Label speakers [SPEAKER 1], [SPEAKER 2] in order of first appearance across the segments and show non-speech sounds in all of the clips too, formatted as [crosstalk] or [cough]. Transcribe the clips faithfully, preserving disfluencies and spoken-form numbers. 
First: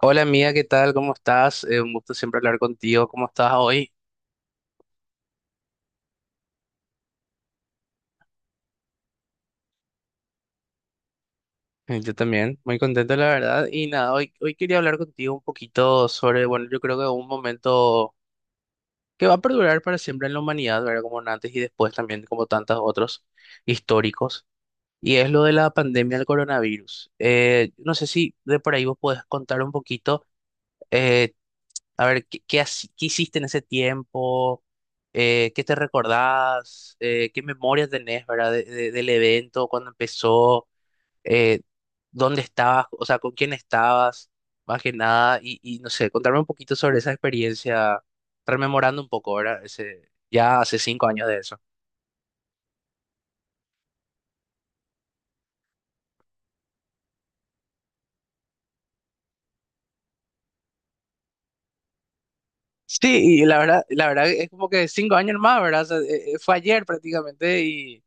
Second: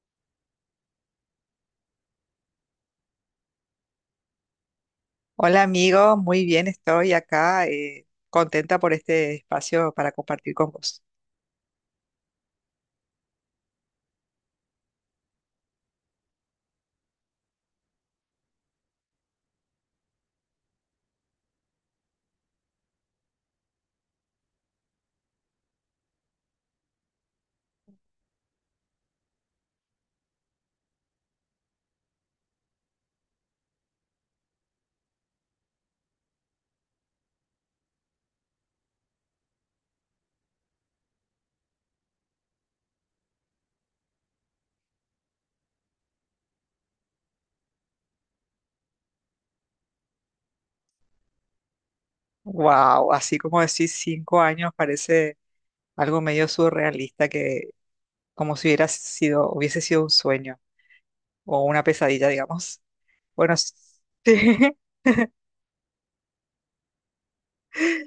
[SPEAKER 1] Hola amiga, ¿qué tal? ¿Cómo estás? Eh, un gusto siempre hablar contigo. ¿Cómo estás hoy?
[SPEAKER 2] Hola amigo, muy bien, estoy acá eh, contenta por este espacio para compartir con vos.
[SPEAKER 1] Eh, Yo también, muy contento la verdad. Y nada, hoy, hoy quería hablar contigo un poquito sobre, bueno, yo creo que un momento que va a perdurar para siempre en la humanidad, ¿verdad? Como un antes y después también, como tantos otros históricos. Y es lo de la pandemia del coronavirus. Eh, no sé si de por ahí vos podés contar un poquito. eh, A ver, ¿qué, qué, haci- ¿qué hiciste en ese tiempo? Eh, ¿qué te recordás? Eh, ¿qué memorias tenés, verdad, de- de- del evento, cuando empezó? Eh, ¿Dónde estabas? O sea, ¿con quién estabas? Más que nada, y, y no sé, contarme un poquito sobre esa experiencia, rememorando un poco, ¿verdad? Ese, ya hace cinco años de eso.
[SPEAKER 2] Wow, así como decís, cinco años parece algo medio surrealista que como si hubiera sido, hubiese sido un sueño o una pesadilla, digamos.
[SPEAKER 1] Sí, y
[SPEAKER 2] Bueno,
[SPEAKER 1] la
[SPEAKER 2] s-
[SPEAKER 1] verdad, la
[SPEAKER 2] [laughs]
[SPEAKER 1] verdad es
[SPEAKER 2] sí,
[SPEAKER 1] como que cinco años más, ¿verdad? O sea, eh, eh, fue ayer prácticamente y...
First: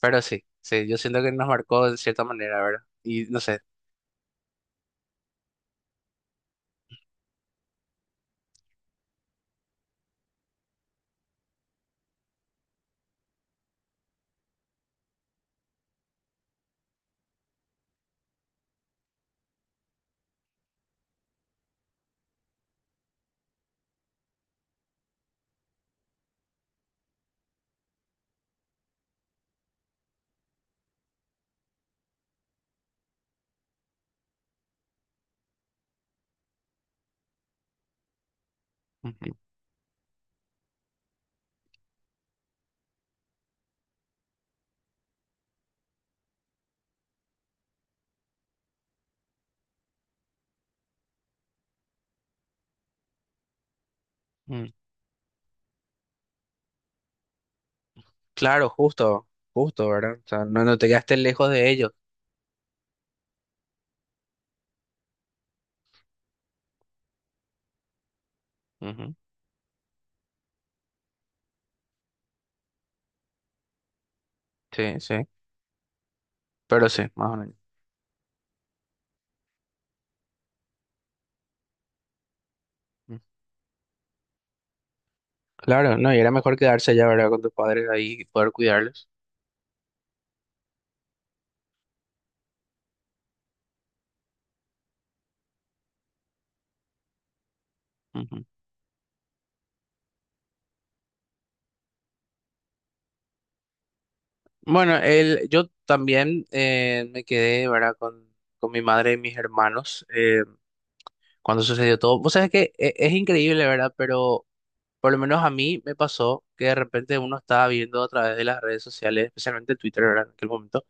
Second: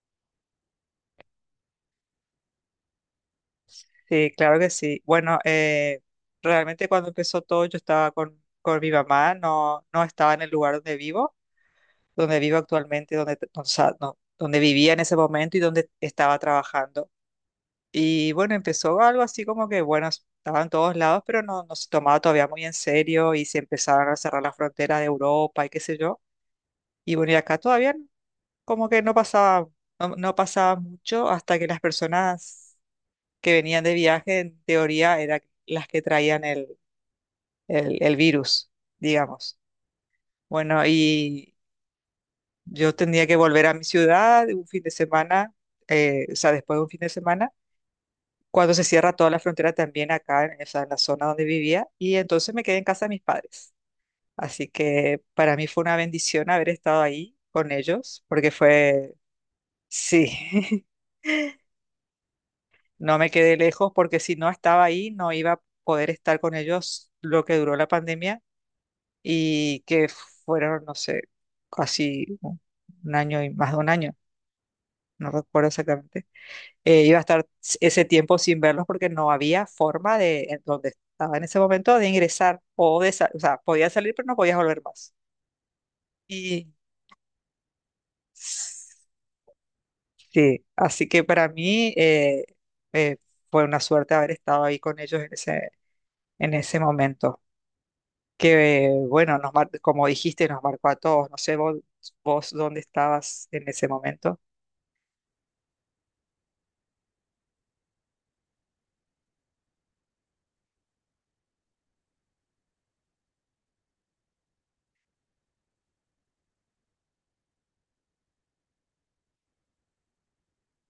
[SPEAKER 1] Pero sí, sí, yo siento que nos marcó de cierta manera, ¿verdad? Y no sé.
[SPEAKER 2] sí, claro que sí. Bueno, eh, realmente cuando empezó todo yo estaba con, con mi mamá, no, no estaba en el lugar donde vivo. Donde vivo actualmente, donde, t- o sea, no, donde vivía en ese momento y donde estaba trabajando. Y bueno, empezó algo así como que, bueno, estaba en todos lados, pero no, no se tomaba todavía muy en serio y se empezaban a cerrar las fronteras de Europa y qué sé yo. Y bueno, y acá todavía no- como que no pasaba, no, no pasaba mucho hasta que las personas que venían de viaje, en teoría, eran las que traían el, el, el virus, digamos. Bueno, y yo tenía que volver a mi ciudad un fin de semana, eh, o sea, después de un fin de semana, cuando se cierra toda la frontera también acá, en, o sea, en la zona donde vivía, y entonces me quedé en casa de mis padres. Así
[SPEAKER 1] Ujú.
[SPEAKER 2] que para mí fue una bendición haber estado ahí con ellos, porque
[SPEAKER 1] Claro,
[SPEAKER 2] fue,
[SPEAKER 1] justo, justo, ¿verdad? O sea, no, no
[SPEAKER 2] sí,
[SPEAKER 1] te
[SPEAKER 2] [laughs]
[SPEAKER 1] quedaste lejos de ellos.
[SPEAKER 2] no me quedé lejos, porque si no estaba ahí, no iba a poder estar con ellos lo que duró la pandemia,
[SPEAKER 1] Ujú.
[SPEAKER 2] y que fueron, no sé, casi un un año y más de un año,
[SPEAKER 1] Sí, sí,
[SPEAKER 2] no recuerdo exactamente.
[SPEAKER 1] pero sí,
[SPEAKER 2] Eh, iba a
[SPEAKER 1] más o
[SPEAKER 2] estar
[SPEAKER 1] menos.
[SPEAKER 2] ese tiempo sin verlos porque no había forma de, en donde estaba en ese momento, de ingresar o de,
[SPEAKER 1] Mm.
[SPEAKER 2] sa- o sea, podía salir pero no podías volver más.
[SPEAKER 1] Claro, no, y era mejor
[SPEAKER 2] Y
[SPEAKER 1] quedarse allá, ¿verdad? Con tus padres ahí y poder
[SPEAKER 2] sí,
[SPEAKER 1] cuidarlos.
[SPEAKER 2] así que para mí eh, eh, fue una suerte haber estado ahí con ellos en ese, en ese momento.
[SPEAKER 1] Ujú.
[SPEAKER 2] Que eh, bueno, nos mar- como dijiste, nos marcó a todos. No sé vos, vos dónde estabas en ese momento.
[SPEAKER 1] Bueno, el, yo también eh, me quedé, ¿verdad? Con, con mi madre y mis hermanos eh, cuando sucedió todo. Vos sabés que e- es increíble, ¿verdad? Pero por lo menos a mí me pasó que de repente uno estaba viendo a través de las redes sociales, especialmente Twitter, ¿verdad? En aquel momento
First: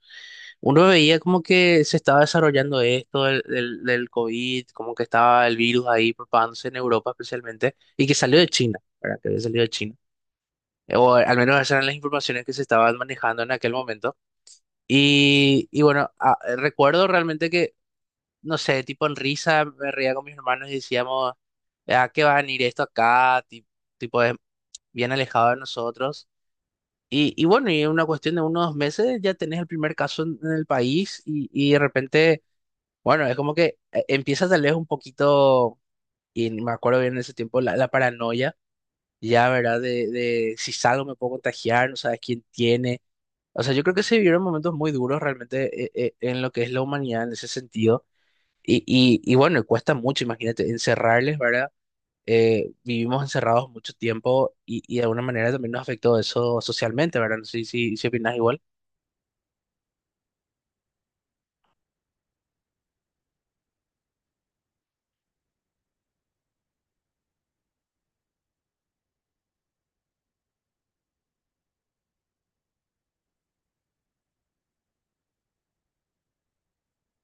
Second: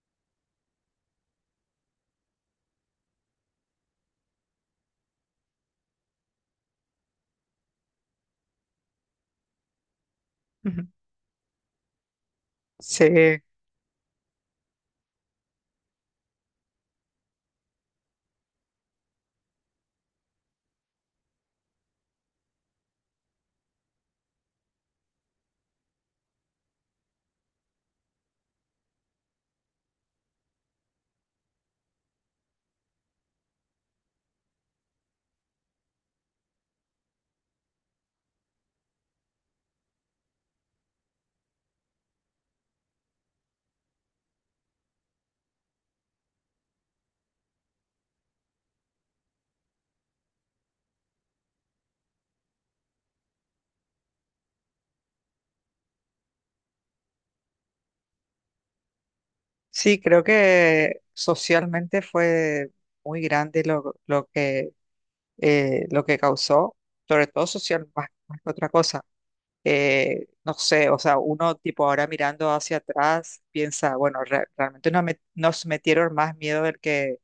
[SPEAKER 1] uno veía como que se estaba desarrollando esto del, del, del COVID, como que estaba el virus ahí propagándose en Europa especialmente, y que salió de China, ¿verdad? Que había salido de China.
[SPEAKER 2] Ujú.
[SPEAKER 1] O al menos esas eran las informaciones que se estaban
[SPEAKER 2] Sí,
[SPEAKER 1] manejando en aquel momento. Y, y bueno, a- recuerdo realmente que, no sé, tipo en risa me reía con mis hermanos y decíamos, ¿a qué va a venir esto acá? Ti- Tipo, es bien alejado de nosotros. Y, y bueno, y en una cuestión de unos dos meses ya tenés el primer caso en, en el país y, y de repente... Bueno, es como que eh, empieza tal vez un poquito, y me acuerdo bien en ese tiempo, la, la paranoia, ya, ¿verdad? De, de si salgo me puedo contagiar, no sabes quién tiene. O sea, yo creo que se vivieron momentos muy duros realmente eh, eh, en lo que es la humanidad en ese sentido. Y, y, y bueno, cuesta mucho, imagínate, encerrarles, ¿verdad? Eh, vivimos encerrados mucho tiempo y, y de alguna manera también nos afectó eso socialmente, ¿verdad? No sé si, si opinas igual.
[SPEAKER 2] sí, creo que socialmente fue muy grande lo, lo que eh, lo que causó, sobre todo social, más, más que otra cosa. Eh, no sé, o sea, uno tipo ahora mirando hacia atrás piensa, bueno, re- realmente nos, met- nos metieron más miedo del que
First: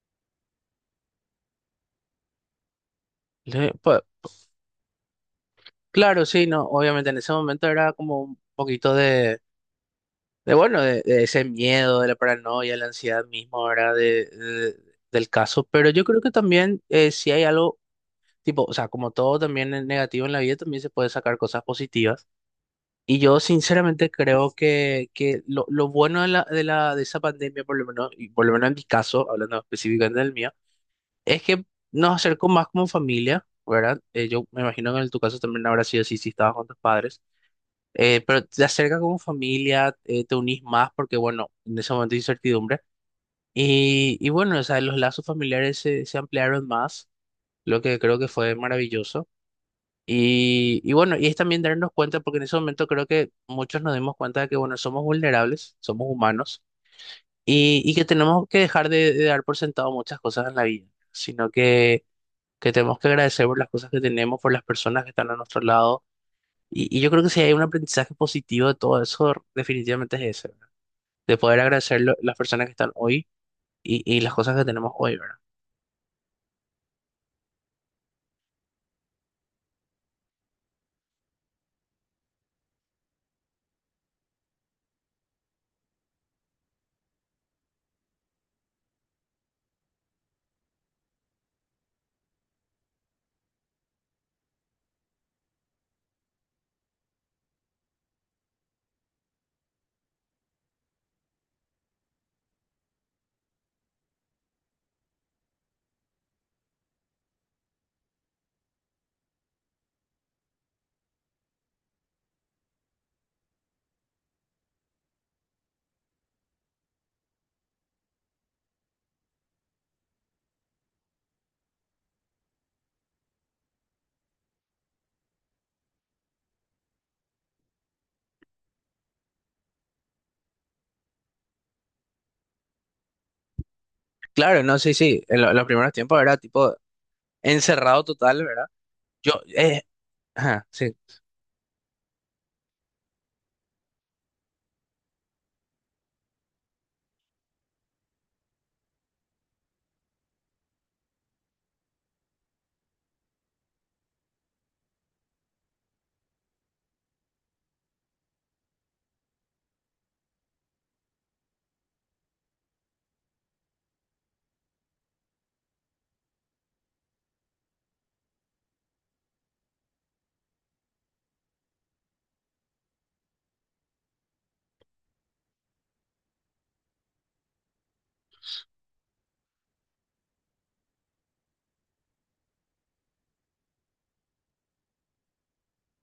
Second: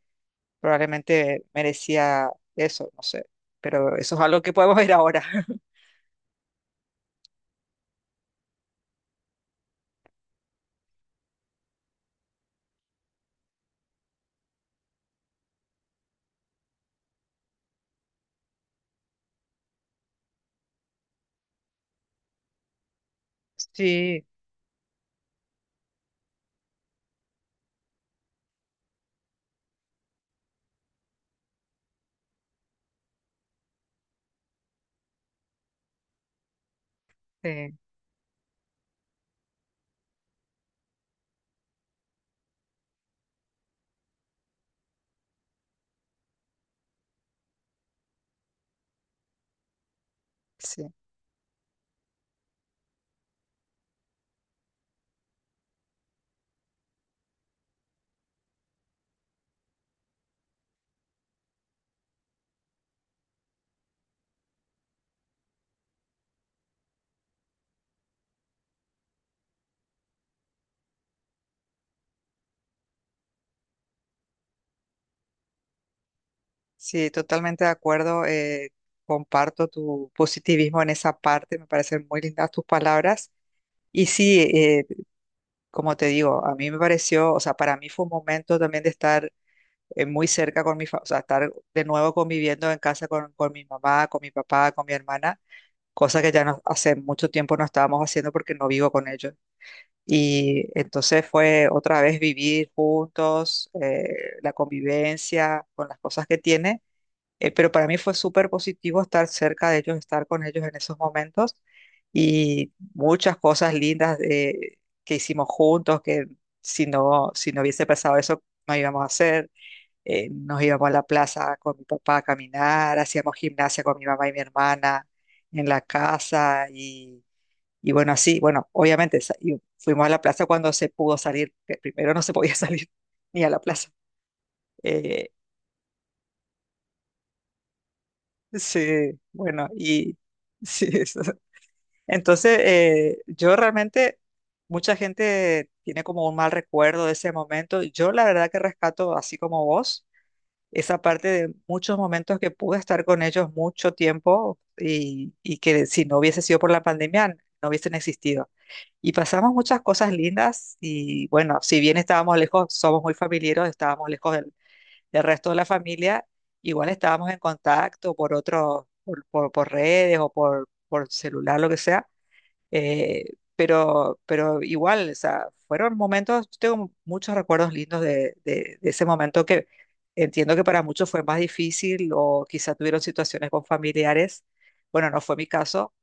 [SPEAKER 2] probablemente merecía eso, no sé,
[SPEAKER 1] Le-
[SPEAKER 2] pero
[SPEAKER 1] pues,
[SPEAKER 2] eso es algo que podemos ver ahora. [laughs]
[SPEAKER 1] claro, sí, no, obviamente en ese momento era como un poquito de de bueno, de, de ese miedo, de la paranoia, la ansiedad misma ahora de, de- del caso, pero yo creo que también eh, si hay algo, tipo, o sea, como todo también es negativo en la vida, también se puede sacar cosas positivas. Y yo sinceramente
[SPEAKER 2] Sí,
[SPEAKER 1] creo que, que lo, lo bueno de la, de la, de esa pandemia, por lo menos, y por lo menos en mi caso, hablando específicamente del mío, es que nos acercó más como familia, ¿verdad? Eh, yo me imagino que en tu caso también habrá sido así si estabas con tus padres
[SPEAKER 2] sí,
[SPEAKER 1] eh, pero te acerca como familia, eh, te unís más porque, bueno, en ese momento hay incertidumbre. Y, y bueno, o sea, los lazos familiares se, se ampliaron más, lo que creo que fue maravilloso. Y,
[SPEAKER 2] sí,
[SPEAKER 1] y bueno, y es también darnos cuenta, porque en ese momento creo que muchos nos dimos cuenta de que, bueno, somos vulnerables, somos humanos, y, y que tenemos que dejar de, de dar por sentado muchas cosas en la vida, sino que, que tenemos que agradecer por las cosas que tenemos, por las personas que están a nuestro lado y, y yo creo que si hay un aprendizaje positivo de todo eso, definitivamente es ese, ¿verdad? De poder agradecer lo- las personas que están hoy y, y las cosas que tenemos hoy, ¿verdad?
[SPEAKER 2] sí, totalmente de acuerdo. Eh, comparto tu positivismo en esa parte, me parecen muy lindas tus palabras. Y sí, eh, como te digo, a mí me pareció, o sea, para mí fue un momento también de estar eh, muy cerca con mi, fa- o sea, estar de nuevo conviviendo en casa con, con mi mamá, con mi papá, con mi hermana, cosa que ya no, hace mucho tiempo no estábamos haciendo porque no vivo con ellos. Y entonces fue otra vez vivir juntos, eh, la convivencia con las cosas que tiene, eh, pero para mí fue súper positivo estar cerca de ellos, estar con ellos en esos momentos y muchas cosas lindas eh, que hicimos juntos, que si no, si no hubiese pasado eso, no íbamos a hacer. Eh, nos íbamos a la plaza con mi papá a caminar, hacíamos gimnasia con mi mamá y mi hermana en la casa y, y bueno, así, bueno, obviamente sa- y fuimos a la plaza cuando se pudo salir, que primero no se podía [laughs] salir ni a la plaza.
[SPEAKER 1] Claro, no, sí, sí,
[SPEAKER 2] Eh,
[SPEAKER 1] en lo- en los primeros tiempos era tipo encerrado total, ¿verdad?
[SPEAKER 2] sí,
[SPEAKER 1] Yo,
[SPEAKER 2] bueno,
[SPEAKER 1] eh,
[SPEAKER 2] y... [laughs]
[SPEAKER 1] ajá,
[SPEAKER 2] Sí,
[SPEAKER 1] sí,
[SPEAKER 2] eso. Entonces, eh, yo realmente, mucha gente tiene como un mal recuerdo de ese momento. Yo la verdad que rescato, así como vos, esa parte de muchos momentos que pude estar con ellos mucho tiempo y, y que si no hubiese sido por la pandemia, no hubiesen existido. Y pasamos muchas cosas lindas y bueno, si bien estábamos lejos, somos muy familiares, estábamos lejos del, del resto de la familia, igual estábamos en contacto por otros, por, por, por redes o por, por celular, lo que sea. Eh, pero, pero igual, o sea, fueron momentos, yo tengo muchos recuerdos lindos de, de- de ese momento que entiendo que para muchos fue más difícil o quizá tuvieron situaciones con familiares. Bueno, no fue mi caso.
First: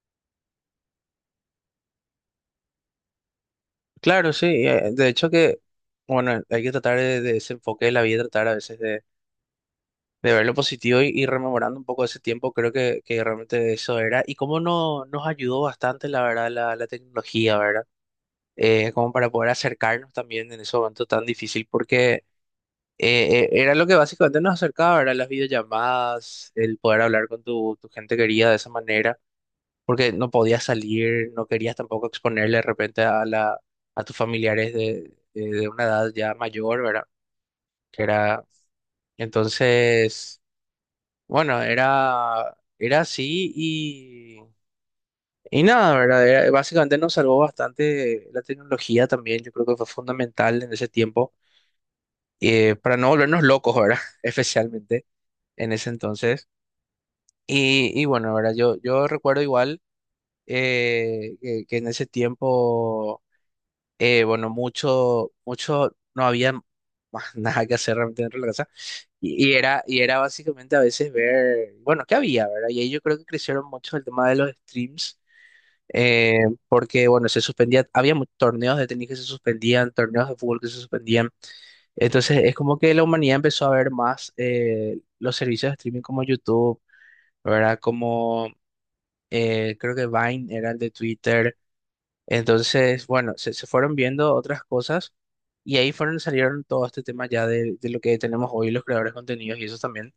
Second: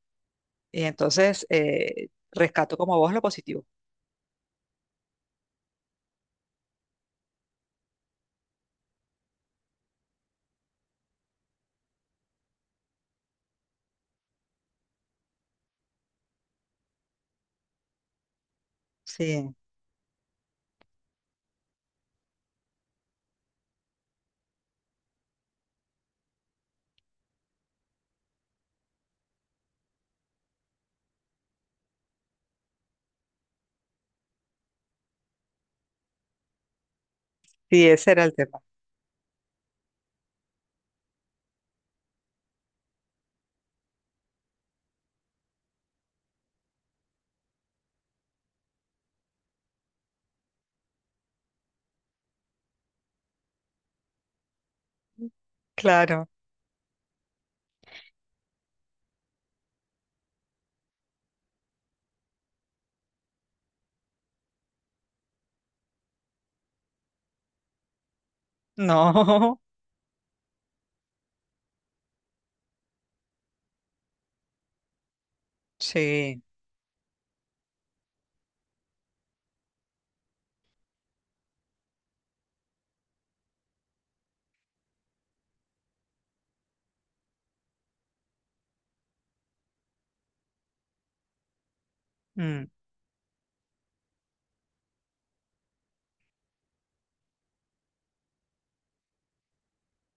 [SPEAKER 2] Y entonces eh, rescato como vos lo positivo.
[SPEAKER 1] claro, sí, eh, de hecho que, bueno, hay que tratar de, de ese enfoque de la vida, tratar a veces de, de ver lo positivo y, y rememorando un poco ese tiempo, creo que, que realmente eso era. Y cómo no, nos ayudó bastante, la verdad, la, la tecnología, ¿verdad? Eh, como para poder
[SPEAKER 2] Sí,
[SPEAKER 1] acercarnos también en ese momento tan difícil, porque eh, eh, era lo que básicamente nos acercaba, eran las videollamadas, el poder hablar con tu, tu gente querida de esa manera, porque no podías salir, no querías tampoco exponerle de repente a la, a tus familiares de, eh, de una edad ya mayor, ¿verdad?
[SPEAKER 2] sí,
[SPEAKER 1] Que
[SPEAKER 2] ese era el
[SPEAKER 1] era,
[SPEAKER 2] tema.
[SPEAKER 1] entonces, bueno, era, era así y... Y nada, ¿verdad? Era- básicamente nos salvó bastante la tecnología también. Yo creo que fue fundamental en ese tiempo eh, para no volvernos locos, ¿verdad? [laughs] Especialmente en ese
[SPEAKER 2] Claro,
[SPEAKER 1] entonces. Y, y bueno, ¿verdad? Yo, yo recuerdo igual eh, que, que en ese tiempo, eh, bueno, mucho, mucho, no había más [laughs] nada que hacer realmente dentro de la casa. Y, y
[SPEAKER 2] no,
[SPEAKER 1] era, y era básicamente a veces ver, bueno, ¿qué había, ¿verdad? Y ahí yo creo que crecieron mucho el tema de los streams.
[SPEAKER 2] [laughs]
[SPEAKER 1] eh,
[SPEAKER 2] sí.
[SPEAKER 1] Porque bueno, se suspendía, había mu- torneos de tenis que se suspendían, torneos de fútbol que se suspendían. Entonces es como que la humanidad empezó a ver más eh, los servicios de streaming como YouTube, ¿verdad? Como eh, creo que Vine era el de Twitter.
[SPEAKER 2] Mm.
[SPEAKER 1] Entonces, bueno, se, se fueron viendo otras cosas y ahí fueron, salieron todo este tema ya de, de lo que tenemos hoy los creadores de contenidos y eso también.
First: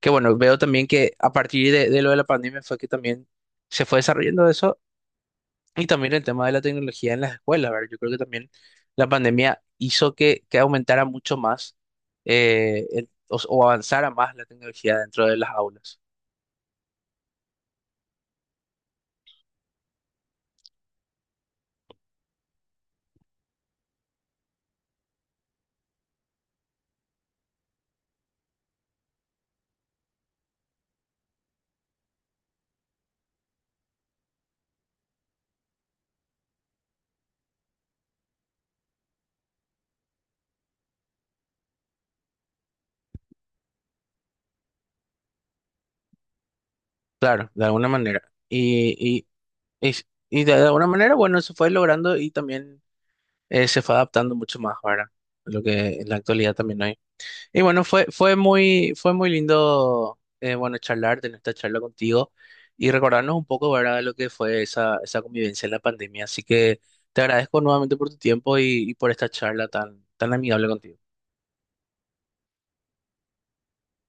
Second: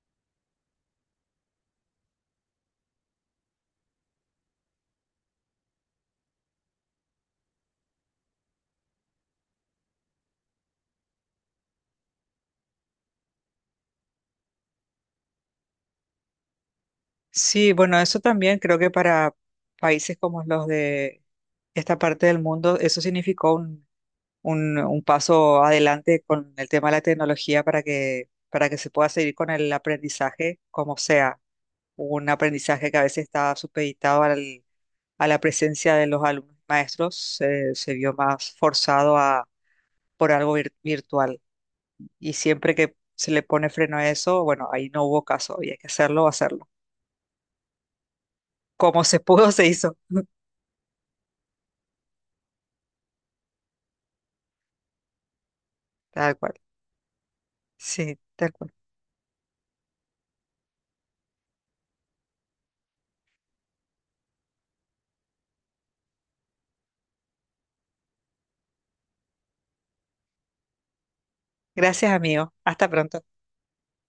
[SPEAKER 1] Que bueno, veo también que a partir de, de lo de la pandemia fue que también se fue desarrollando eso y también el tema de la tecnología en las escuelas, ¿verdad? Yo creo que también la pandemia hizo que, que aumentara mucho más eh, el- o, o avanzara más la tecnología dentro de las aulas.
[SPEAKER 2] Sí, bueno, eso también creo que para países como los de esta parte del mundo, eso significó un, un paso adelante con el tema de la tecnología para que, para que se pueda seguir con el aprendizaje como sea. Un aprendizaje que a veces está supeditado al- a la presencia de los alumnos y maestros, eh, se vio más forzado a, por algo vir- virtual. Y siempre que se le pone freno a eso, bueno, ahí no hubo caso y hay que hacerlo, hacerlo.
[SPEAKER 1] Claro, de alguna manera. Y,
[SPEAKER 2] Como se
[SPEAKER 1] y,
[SPEAKER 2] pudo, se
[SPEAKER 1] y,
[SPEAKER 2] hizo. [laughs]
[SPEAKER 1] y de alguna manera, bueno, se fue logrando y también eh, se fue adaptando mucho más, ¿verdad? Lo que en la
[SPEAKER 2] Tal cual.
[SPEAKER 1] actualidad también hay. Y bueno, fue,
[SPEAKER 2] Sí,
[SPEAKER 1] fue
[SPEAKER 2] tal cual.
[SPEAKER 1] muy, fue muy lindo, eh, bueno, charlar, tener esta charla contigo y recordarnos un poco, ¿verdad?, de lo que fue esa, esa convivencia en la pandemia. Así que te agradezco nuevamente por tu tiempo y, y por esta charla tan, tan amigable contigo.
[SPEAKER 2] Gracias, amigo. Hasta pronto.